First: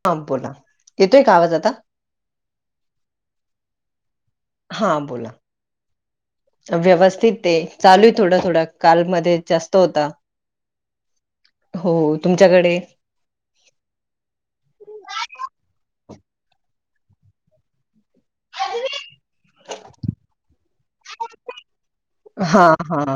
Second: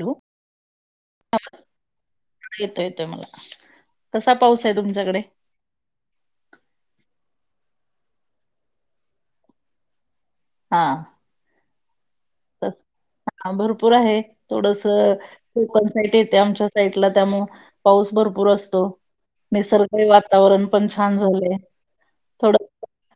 Hello बोला येतोय का आवाज आता? येतो -येतोय मला. कसा पाऊस आहे हा तुमच्याकडे बोला, व्यवस्थित ते ए चालू आय थोडा थोडा काल मध्ये जास्त होता. हा हो तस तुमच्याकडे. हा भरपूर आहे. थोडस कोकण साईट येते, आमच्या साईटला त्यामुळं, पाऊस भरपूर असतो, निसर्ग वातावरण पण छान झालय, हा थोडं हा.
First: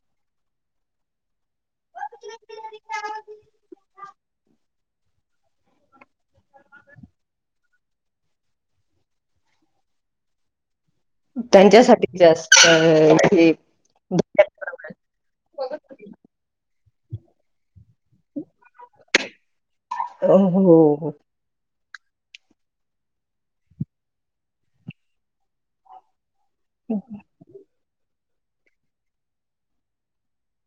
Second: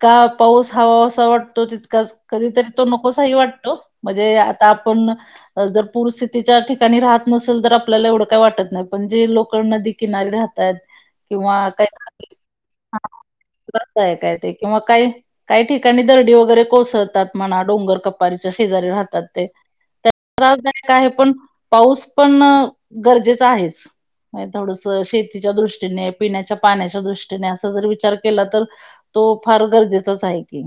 का, पाऊस हवाहवासा वाटतो तितकाच, कधीतरी तो नकोसाही वाटतो. म्हणजे आता आपण जर पूरस्थितीच्या ठिकाणी राहत नसल तर आपल्याला एवढं काय वाटत नाही पण जे लोक नदी किनारी राहतात किंवा काही त्यांच्यासाठीच्या जास्त हे कसं आहे काय किंवा काही काही ठिकाणी दर्डी वगैरे कोसळतात म्हणा डोंगर कपारीच्या शेजारी राहतात ते. त्यात हो त्रासदायक आहे हो पण पाऊस पण गरजेच आहेच थोडस शेतीच्या दृष्टीने पिण्याच्या पाण्याच्या दृष्टीने अस जर विचार केला तर, तो फार गरजेचाच आहे की.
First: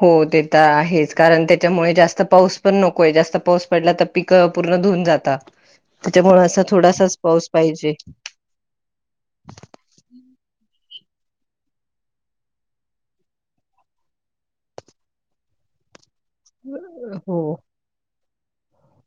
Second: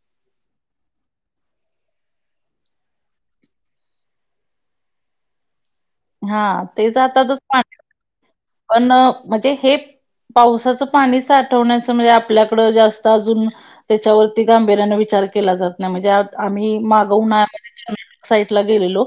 हो ते तर आहेच कारण त्याच्यामुळे जास्त पाऊस पण नकोय जास्त पाऊस पडला तर पिक पूर्ण धुऊून जाता त्याच्यामुळ हा असा थोडासाच पाऊस पाहिजे. अन म्हणजे हे पावसाचं पाणी साठवण्याचं म्हणजे, आपल्याकडं जास्त अजून त्याच्यावरती गांभीर्याने विचार केला जा ना म्हणजे आम्ही माग हो उन्हाळ्यामध्ये कर्नाटक साईटला गेलेलो.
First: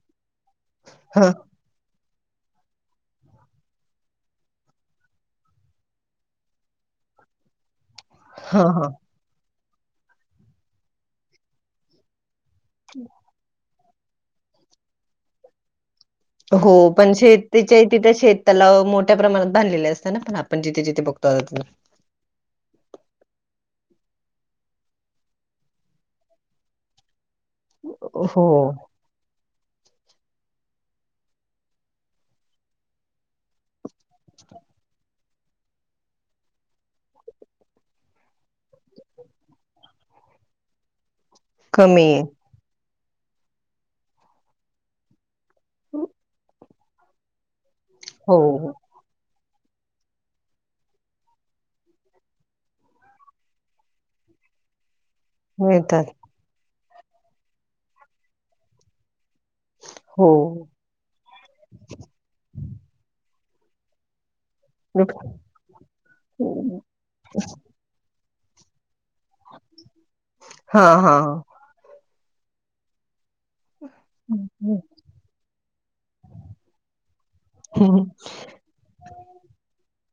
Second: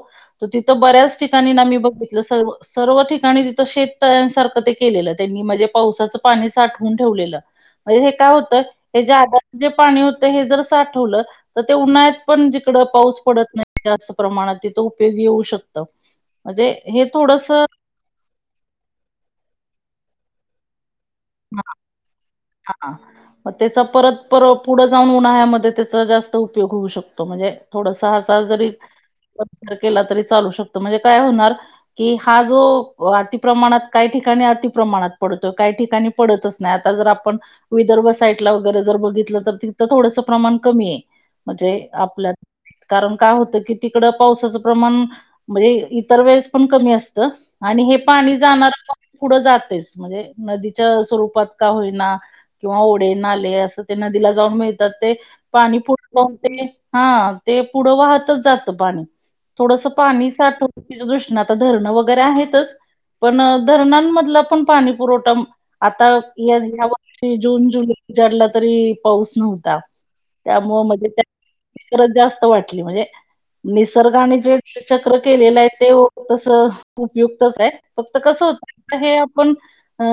तिथं बऱ्याच हा ठिकाणी ना मी बघितलं सर्व सर्व ठिकाणी तिथं शेत तळ्यांसारखं ते केलेलं त्यांनी, म्हणजे पावसाचं पाणी साठवून ठेवलेलं. म्हणजे हे काय होतं, हा हा हे ज्यादाच जे पाणी होतं हे जर साठवलं, तर ते उन्हाळ्यात पण जिकडं पाऊस पडत नाही जास्त प्रमाणात, तिथं उपयोगी येऊ शकत. हो, पण शेतीचे तिथे शेत तलाव मोठ्या प्रमाणात बांधलेले असतात ना, आपण जिथे जिथे बघतो [inaudible] आ हा मग त्याचा परत पर पुढं जाऊन, उन्हाळ्यामध्ये त्याचा जास्त उपयोग होऊ शकतो. म्हणजे थोडसा असा हो जरी विचार केला, तरी चालू शकतो. म्हणजे काय होणार कि हा जो अतिप्रमाणात काही ठिकाणी अतिप्रमाणात पडतोय काही ठिकाणी पडतच नाय आता जर आपण विदर्भ साईडला वगैरे जर बघितलं तर तिथं थोडंसं प्रमाण कमी आय. म्हंजे कमी आहे आपल्यात, कारण काय होतं कि तिकडं पावसाचं प्रमाण म्हजे इतर वेळेस पण कमी असतं आणि हे पाणी हो जाणारं प पुढं जातेस म्हणजे, नदीत त स्वरूपात का होईना नव ओढे, नाले असं ते नदीला जाऊन मिळतात ते पाणी पुट मिळतात पाउते की, हा, ते पुढं वाहतच जातं पाणी. थोडसं हो पाणी साठवच्या दृष्टीनं आता धरणं वगैरे आहेतच, पण धरणामधलं पण पाणी पुरवठा आता या वर्षी जून जुलै उजाडला तरी पाऊस नव्हता, हा त्यामुळे मधे हा त्या [unintelligible] जास्त वाटली म्हणजे निसर्गाने जे चक्र केलेलं आहे तेव तसं उपयुक्तच आहे फक्त कसं होत अत हे आपण अअ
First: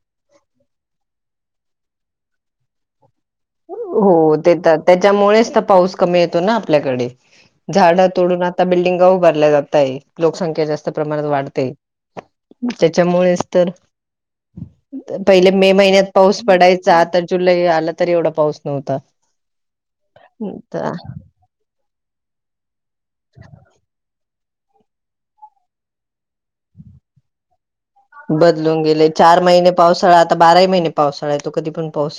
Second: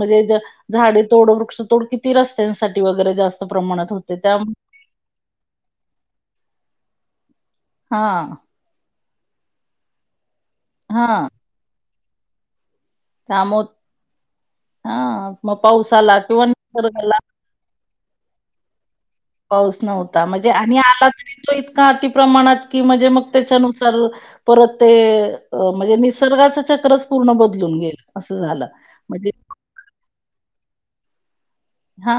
मधे ज झाडे तोड, वृक्षतोड किती रस्त्यांसाठी वगरे जास्त प्रमाणात होते उहो त्या तेतात त्याच्यामुळेच तर पाऊस कमी येतो ना आपल्याकडे झाडं हा तोडून आ आता बिल्डिंगा उभारल्या जात्ताय लोकसंख्या जास्त प्रमाणात हा वाढतंय त्याच्यामुळेच त्यामु तर हा पहिले मग मे पाऊस मैन्यात आला पाऊस किंवा पडायचा निसर्गाला आता जुलै आलं तरी थोडा पाऊस नव्हता पाऊस नव्हता म्हणजे आणि आला [unintelligible] तरी तो इतका अति प्रमाणात कि म्हणजे मग त्याच्यानुसार परत तेए म्हणजे निसर्गाचं चक्रच पूर्ण बदलून गेल बदलून गेलयं, चार मइने पावसाळा आता बाराही मइने पावसाळा्य. हा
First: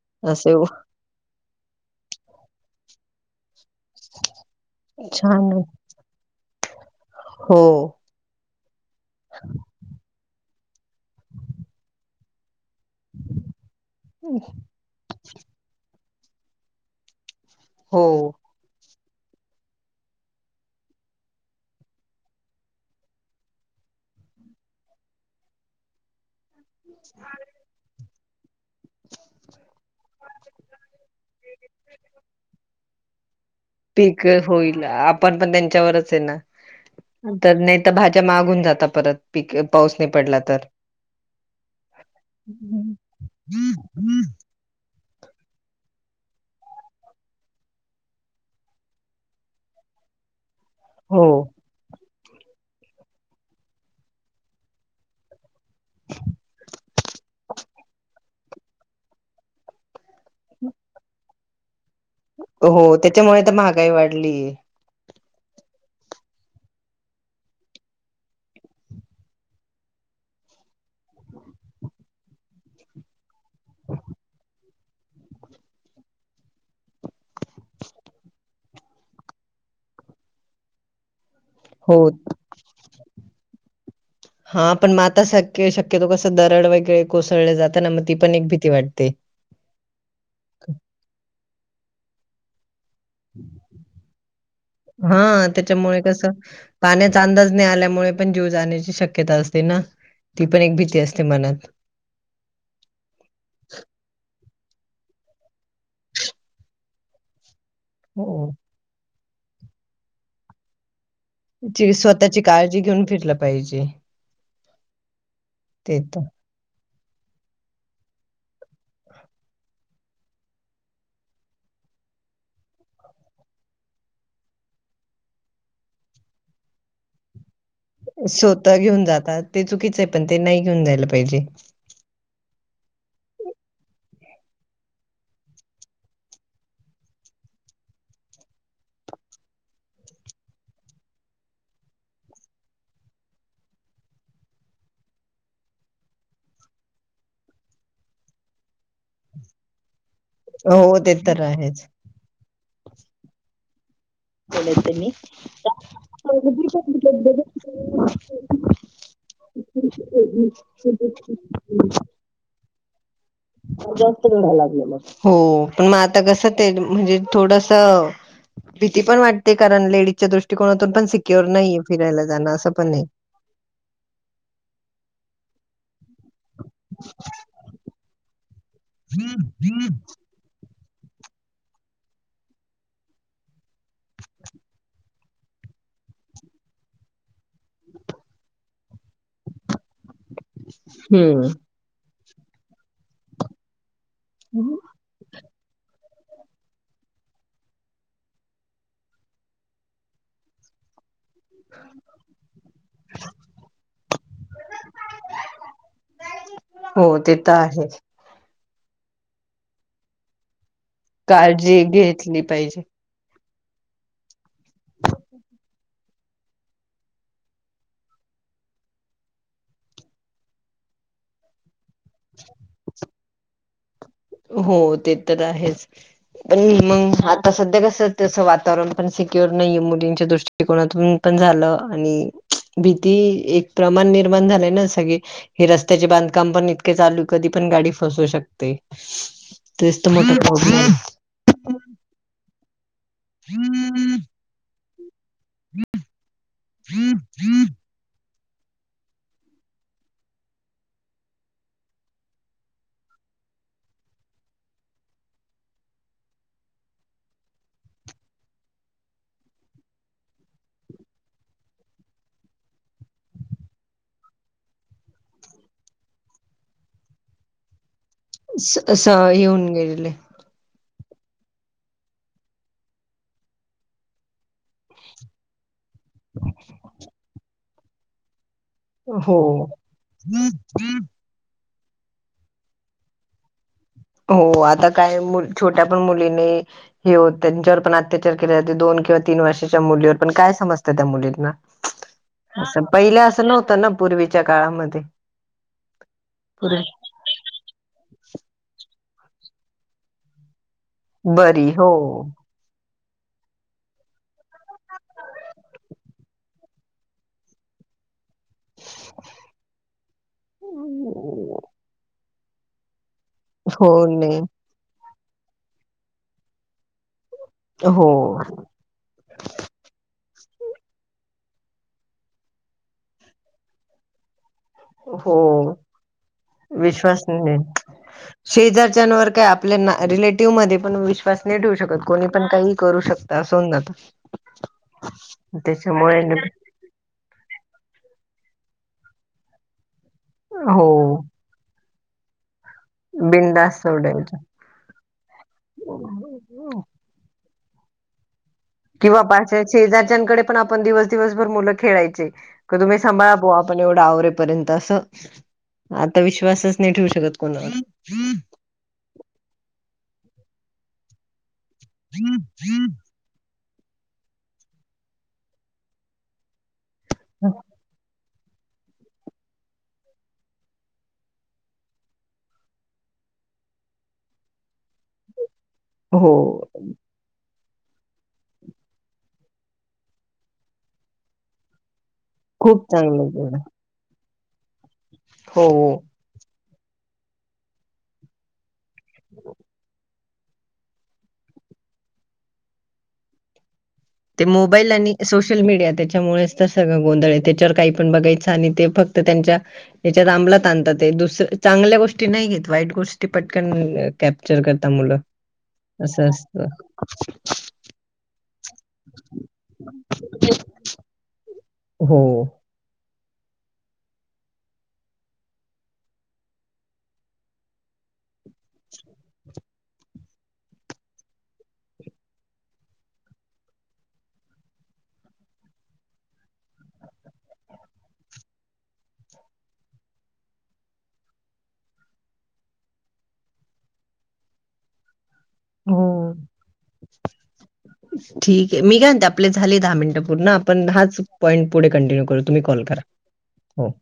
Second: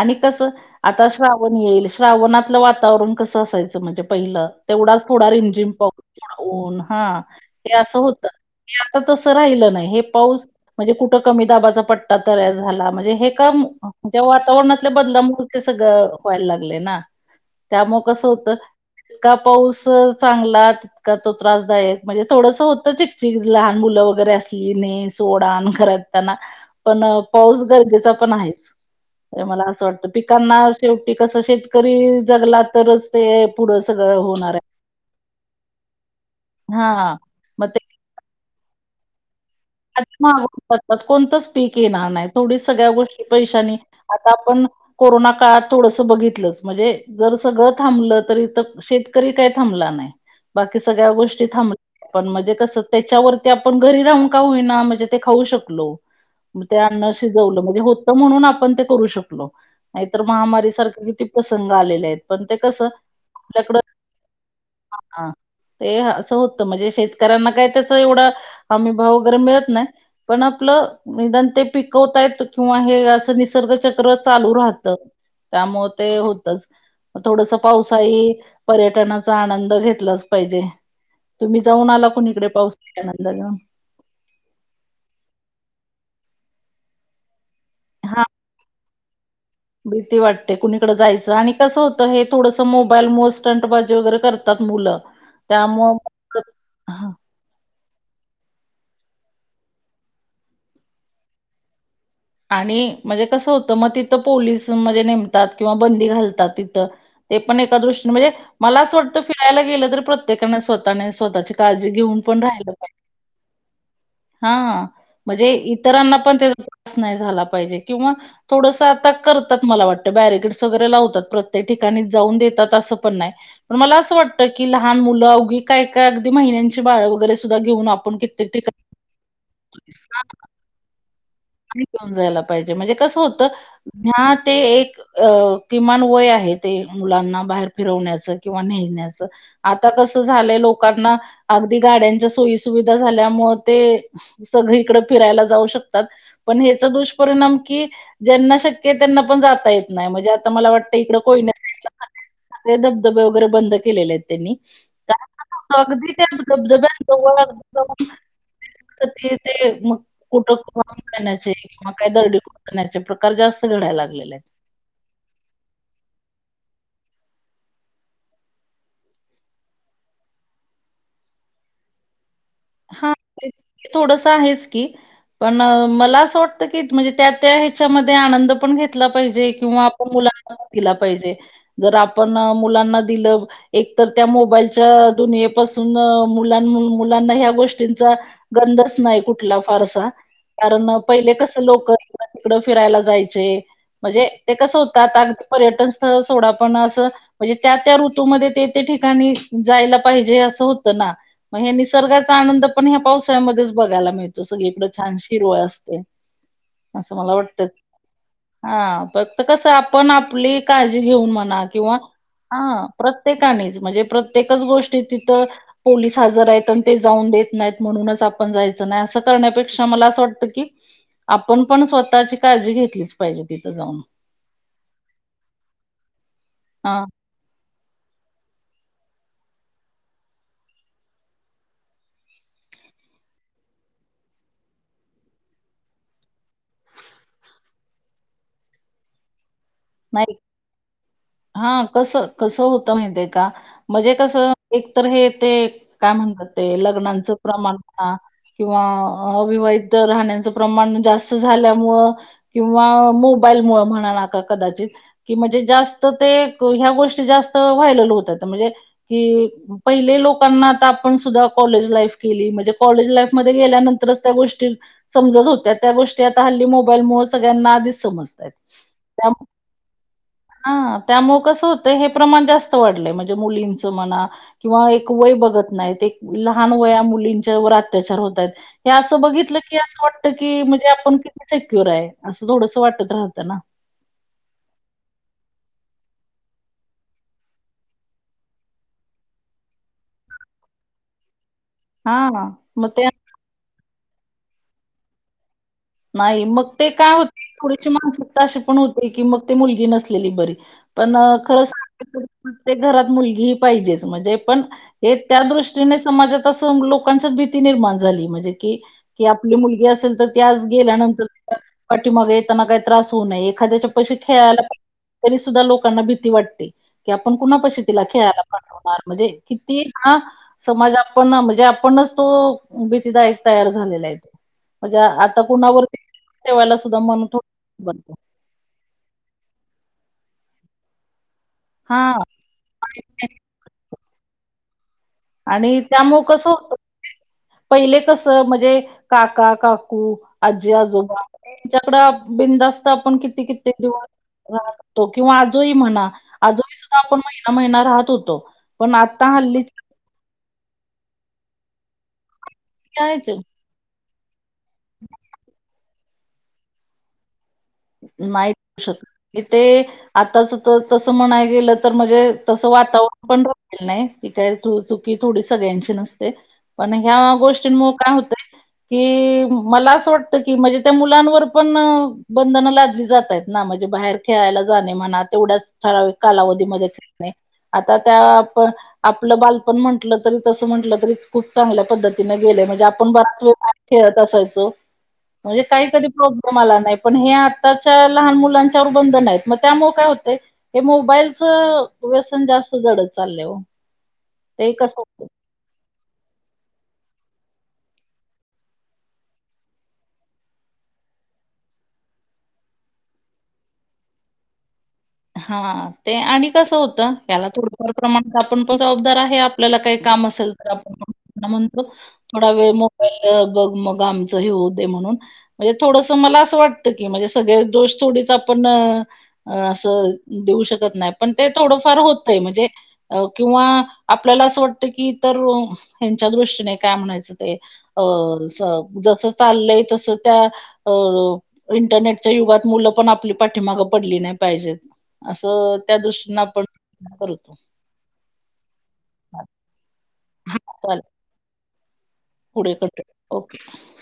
आणि कसं असे आता श्रावण येईल, श्रावणातलं वातावरण कसं असायचं म्हणजे पहिलं, तेवडाच थोडा छान रिमझिम पाऊ थोडं ऊन. हा हो ते असं होतं. हे आता तसं राहिलं नाही हे पाऊस म्हणजे कुठं कमी दाबाचा पट्टा तयार झाला म्हणजे हे [unintelligible] त्या वातावरणातल्या बदलामुळं ते सगळं व्हायल लागलय ना?. हो त्यामुळे कसं होतं, का पाऊ स चांगलाच का तो त्रासदायक, म्हणजे थोडंस होतं चिकचीक, लहान मुलं वगरे असली ने सोडान अन खरात त्यांना, पण पाऊस गरजेचा पण आहेच त मला असं वाटतं, पिकांना शेवटी कसं शेतकरी जगला तरच ते पुढं [unintelligible] पीकं आहे. होईल आपण पण त्यांच्यावरच आहे ना?. हां. तर मग ते नेटअ भाज्या माग हून जातात परत पीके आदी माग तात [unintelligible] कोणतंच पीक येणार नाही, थोडी सगळ्या गोष्टी पैशानी आता आपण कोरोना काळात थोडसं बघितलंच म्हणजे जर सगळं थांबलं तर इथं शेतकरी काय थांबला नाही. बाकी सगळ्या हो गोष्टी थांबल्या, पण म्हणजे कसं त्याच्यावरती आपण घरी राहून का होईना, म्हणजे ते खाऊ शकलो. मग ते अन्न शिजवलं, म्हणजे होतं म्हणून आपण ते करू शकलो. नाहीतर महामारी सारखं किती प्रसंग आलेले आहेत. पण ते हो, कसं त्याच्यामुळे त आपल्याकडं महागाई वाढलीय. हा, ते असं होतं, म्हणजे शेतकऱ्यांना काय त्याच एवढा हमीभाव मिळत नाही. पण आपल निदान ते पिकवता आहेत किंवा हे अस निसर्ग चक्र चालू राहत. त्यामुळे ते होतच. थोडस पावसाळी पर्यटनाचा आनंद घेतलाच पाहिजे. तुम्ही जाऊन हो आला कोणी इकडे पाऊस [unintelligible] हा पण मग आता स शक्यतो कसं दरड वगैरे कोसळले जातं ना, मग ती हा पण एक भीती वाटते. भीती वाटते, कुणीकडें जायचं, आणि कसं होत हे थोडस मोबाईल मुळ स्टंटबाजी वगैरे करतात मुलं, हा त्याच्यामुळे कसं त्यामुळे पाण्याचा अंदाज नाही आल्यामुळे पण जीव जाण्याची शक्यता असते ना, ती पण एक भीती असते मनात. आणि म्हणजे कसं होतं मग, तिथं पोलीस म्हणजे नेमतात किंवा बंदी घालतात तिथं ते पण एका दृष्टीने म्हणजे, हो मला असं वाटतं फिरायला गेलं तर प्रत्येकाने स्वतःने स्वतः ची स्वतःची काळजी घेऊन फिरला पाहिजे. हा, म्हणजे ते इतरांना पण तर त्याचा त्रास नाही झाला पाहिजे किंवा थोडस आता करतात. मला वाटतं बॅरिकेड्स वगैरे लावतात प्रत्येक ठिकाणी जाऊन देतात असं पण नाही. पण मला असं वाटतं की लहान मुलं अवघी काय काय अगदी महिन्यांची बाळ वगैरे सुद्धा घेऊन आप स्वतः घेऊन जातात. ते चुकीच आहे. पण ते नाही घेऊन जायला पाहिजे. नाही घेऊन जायला पाहिजे, म्हणजे कसं होतं ह्या ते एक अ किमान वय आहे ते, मुलांना बाहेर फिरवण्याचं किंवा नेण्याचं आता कसं झालंय लोकांना, अगदी गाड्यांच्या सोयीसुविधा झाल्यामुळे ते सगळीकडे फिरायला जाऊ शकतात. पण हेचा दुष्परिणाम की ज्यांना शक्य आहे. त्यांना पण जाता येत नाही म्हणजे आता मला वाटत, हो ते इकड तर कोयना आहेच साइडला सगळे धबधबे वगैरे बंद केलेले आहेत. त्यांनी, बोलत त्यांनी अगदी त्या धबधब्या जवळ जावून मग ते ते, मग कुट [unintelligible] ण्याचे प्रकार जास्त घडायला लागलेले आहेत. लागलेला आहे. हो, पण मग आता कसं ते म्हणजे थोडस भीती पण वाटते कारण लेडीजच्या दृष्टिकोनातून पण सिक्युर नाही फिरायला जाणं असं. पण नाही. हा, थोडस आहेच की, पण मला असं वाटतं की म्हणजे त्या त्या च्या मध्ये आनंद पण घेतला पाहिजे, किंवा आपण मुला दिला पाहिजे, जर आपण मुलांना दिलं एक तर त्या मोबाईलच्या दुनियेपासून मुलां-मुलांना ह्या गोष्टींचा गंधच नाही कुठला फारसा, कारण पहिले कस हम्म. लोक हिकडं तिकडं फिरायला जायचे, म्हणजे ते कसं होत आता आग पर्यटन स्थळ सोडा पण असं म्हणजे त्या-त्या ऋतूमध्ये ते-ते ठिकाणी जायला पाहिजे असं होतं ना मग हे निसर्गाचा आनंद पण ह्या पावसाळ्यामध्येच बघायला मिळतो, सगळीकड छान हिरवळ असते. हो असं मला ते तर वाटतं आहे. हा, फक्त कसं आपण आपली काळजी घेऊन म्हणा, काळजी किंवा घेतली पाहिजे. हा प्रत्येकाने म्हणजे प्रत्येकच गोष्ट तिथ पोलीस हजर आहेत. ते जाऊन देत नाहीत म्हणूनच आपण जायचं नाही असं करण्यापेक्षा मला असं वाटतं की आपण पण स्वतःची काळजी घेतलीच पाहिजे तिथं जाऊन. हो ते तर आहेच पण हा मंग आता सध्या कस तसं वातावरण पण सिक्युर नाही मुलींच्या दृष्टिकोनातून पण झालं आणि भीती एक प्रमाण निर्माण झालंय ना सगळी हे रस्त्याचे बांधकाम पण इतके चालू कधी पण गाडी फसू शकते. तेच तर मोठा प्रॉब्लेम आहे. हा कस कसं होतं माहितीेये का म्हणजे आहे. कसं एक तर हे ते काय म्हणतात ते लग्नांचं प्रमाण हा किंवा अविवाहित राहण्याचं प्रमाण जास्त झाल्यामुळं किंवा मोबाईलमुळं म्हणा कदाचित की म्हणजे जास्त ते ह्या गोष्टी जास्त व्हायरल होतात म्हणजे की पहिले लोकांना आता आपण सुद्धा कॉलेज लाईफ केली म्हणजे कॉलेज लाईफमध्ये गेल्यानंतरच त्या गोष्टी समजत होत्या त्या गोष्टी आता हल्ली मोबाईलमुळे सगळ्यांना आधीच समजतायेत. स अस येऊन गेलेले. हा त्यामुळे कसं होतं हे प्रमाण जास्त वाढलंय म्हणजे मुलींच म्हणा किंवा एक वय बघत नाहीत एक लहान वया मुलींच्या वर अत्याचार होत आहेत. हे असं बघितलं हो. की असं वाटत की म्हणजे आपण किती सेक्युर आहे असं थोडसं वाटत राहतं ना? हो आता काय मु छोट्या पण मुलीनी हे हो त्यांच्यावर पण अत्याचार केले जाते दोन किंवा तीन वर्षाच्या मुलीवर पण काय समजतं त्या मुलींना. हां, असं मग ते पहिल्या असं नव्हतं ना पूर्वीच्या काळामध्ये. नाही मग पूर्वी ते काय होते थोडीशी मानसिकता अशी पण होते की मग ते मुलगी नसलेली बरी. पण खरं बरी सां हो. [inaudible] प्रत्येक घरात मुलगीही पाहिजेच म्हणजे पण हे त्या दृष्टीने समाजात असं लोकांच्यात भीती निर्माण झाली म्हणजे जे की, की आपली मुलगी असेल तर ती आज गेल्यानंतर [inaudible] माग येताना काही त्रास होऊ नये हो एखाद्याच्या पाशी नाही खेळायला [inaudible] तरी सुद्धा लोकांना भीती वाटते. कि आपण कुणापशी तिला हो खेळायला पाठवणार म्हणजे किती हा समाज आपण म्हणजे आपणच तो भीतीदायक तयार झालेला आहे तो म्हणजे हो आता कुणावरती [inaudible] ठेवायला सुद्धा मन विश्वास नाही थोडं [inaudible] बनत. शेजारच्यावर काही आपल्याना रिलेटिव्ह मध्ये पण विश्वास नाही ठेवू हा शकत कोणी पण काही करू शकता अस होऊन जात. आणि त्याच्यामुळे त्यामुळं कसं होतं पहिले कस म्हणजे काका, काकू, आजी, हो आजोबा त्यांच्याकडे बिंदास्त आपण किती किती बिंदास दिवस. सोडायच [inaudible] तो किंवा आजोही म्हणा आजोही सुद्धा आपण महिना महिना राहत होतो. पण किंवा आता बा च्या हल्लीचे शेजारच्या्यांकडे पण आपण दिवस दिवसभर मुलं खेळायचे का तुम्ही जे सांभाळा आहेत बुवा आपण एवढ आवरे पर्यंत अस आता विश्वासच नाही ठेवू शकत कोणावर. नाही श ते आताच तर तस म्हणाय गेलं तर म्हणजे तसं वातावरण पण राल नाही ती काय चुकी थोडी सगळ्यांची नसते. पण ह्या गोष्टींमुळे काय होतय कि मला असं वाटतं की म्हणजे त्या मुलांवर पण बंधनं लादली जातय आहेत ना म्हणजे बाहेर खेळायला जाणे म्हणा तेवढ्याच ठराविक हो कालावधीमध्ये ने आता त्या प आपलं बालपण म्हटलं तरी तस म्हटलं तरी खूप चांगल्या पद्धतीने गेले म्हणजे खूप आपण चांगलं बराच वेळ केलं भा खेळत असायचो म्हणजे काही हो कधी प्रॉब्लेम आला नाही. पण हे आताच्या लहान मुलांच्यावर बंधन आहेत. मग त्यामुळे काय होते हे मोबाईलचं व्यसन जास्त जडत चाललय ओ ते मोबाईल आणि सोशल शल मीडिया त्याच्यामुळेच तर सगळं गोंधळ आहे. त्याच्यावर काही पण बघायचं आणि ते फक्त त्यांच्या ह्याच्यात आमलात आणतात ते दुसर चांगल्या गोष्टी नाही घेत वाईट गोष्टी पटकन कॅप्चर करतात मुलं. हा ते असं आणि असतं कसं होतं याला थोड प्रमाण आपण पण जबाबदार आहे आपल्याला काही काम असेल तर आपण [unintelligible] म्हणतो हो. थोडा वेळ मोबाईल बघ मग आमचं हे होऊ दे म्हणून म्हणजे थोडस मला असं वाटतं की म्हणजे सगळे दोष थोडीच आपण अह देऊ शकत नाही पण ते थोडंफार होत म्हणजे अ किंवा आपल्याला असं वाटत की तर ह्यांच्या दृष्टीने काय म्हणायचं ते अह जस चाललंय तस त्या अह इंटरनेटच्या युगात मुलं पण आपली पाठीमागं पडली नाही पाहिजेत असं त्या हो. दृष्टीने आपण करत असतो. ठीक आहे मी काय म्हणते आपले झाले दहा मिनिटं पूर्ण हां आपण चालेल हाच पॉइंट पुढे कंटिन्यू करू. तुम्ही पुढे कॉल करा. Continue okay. हो.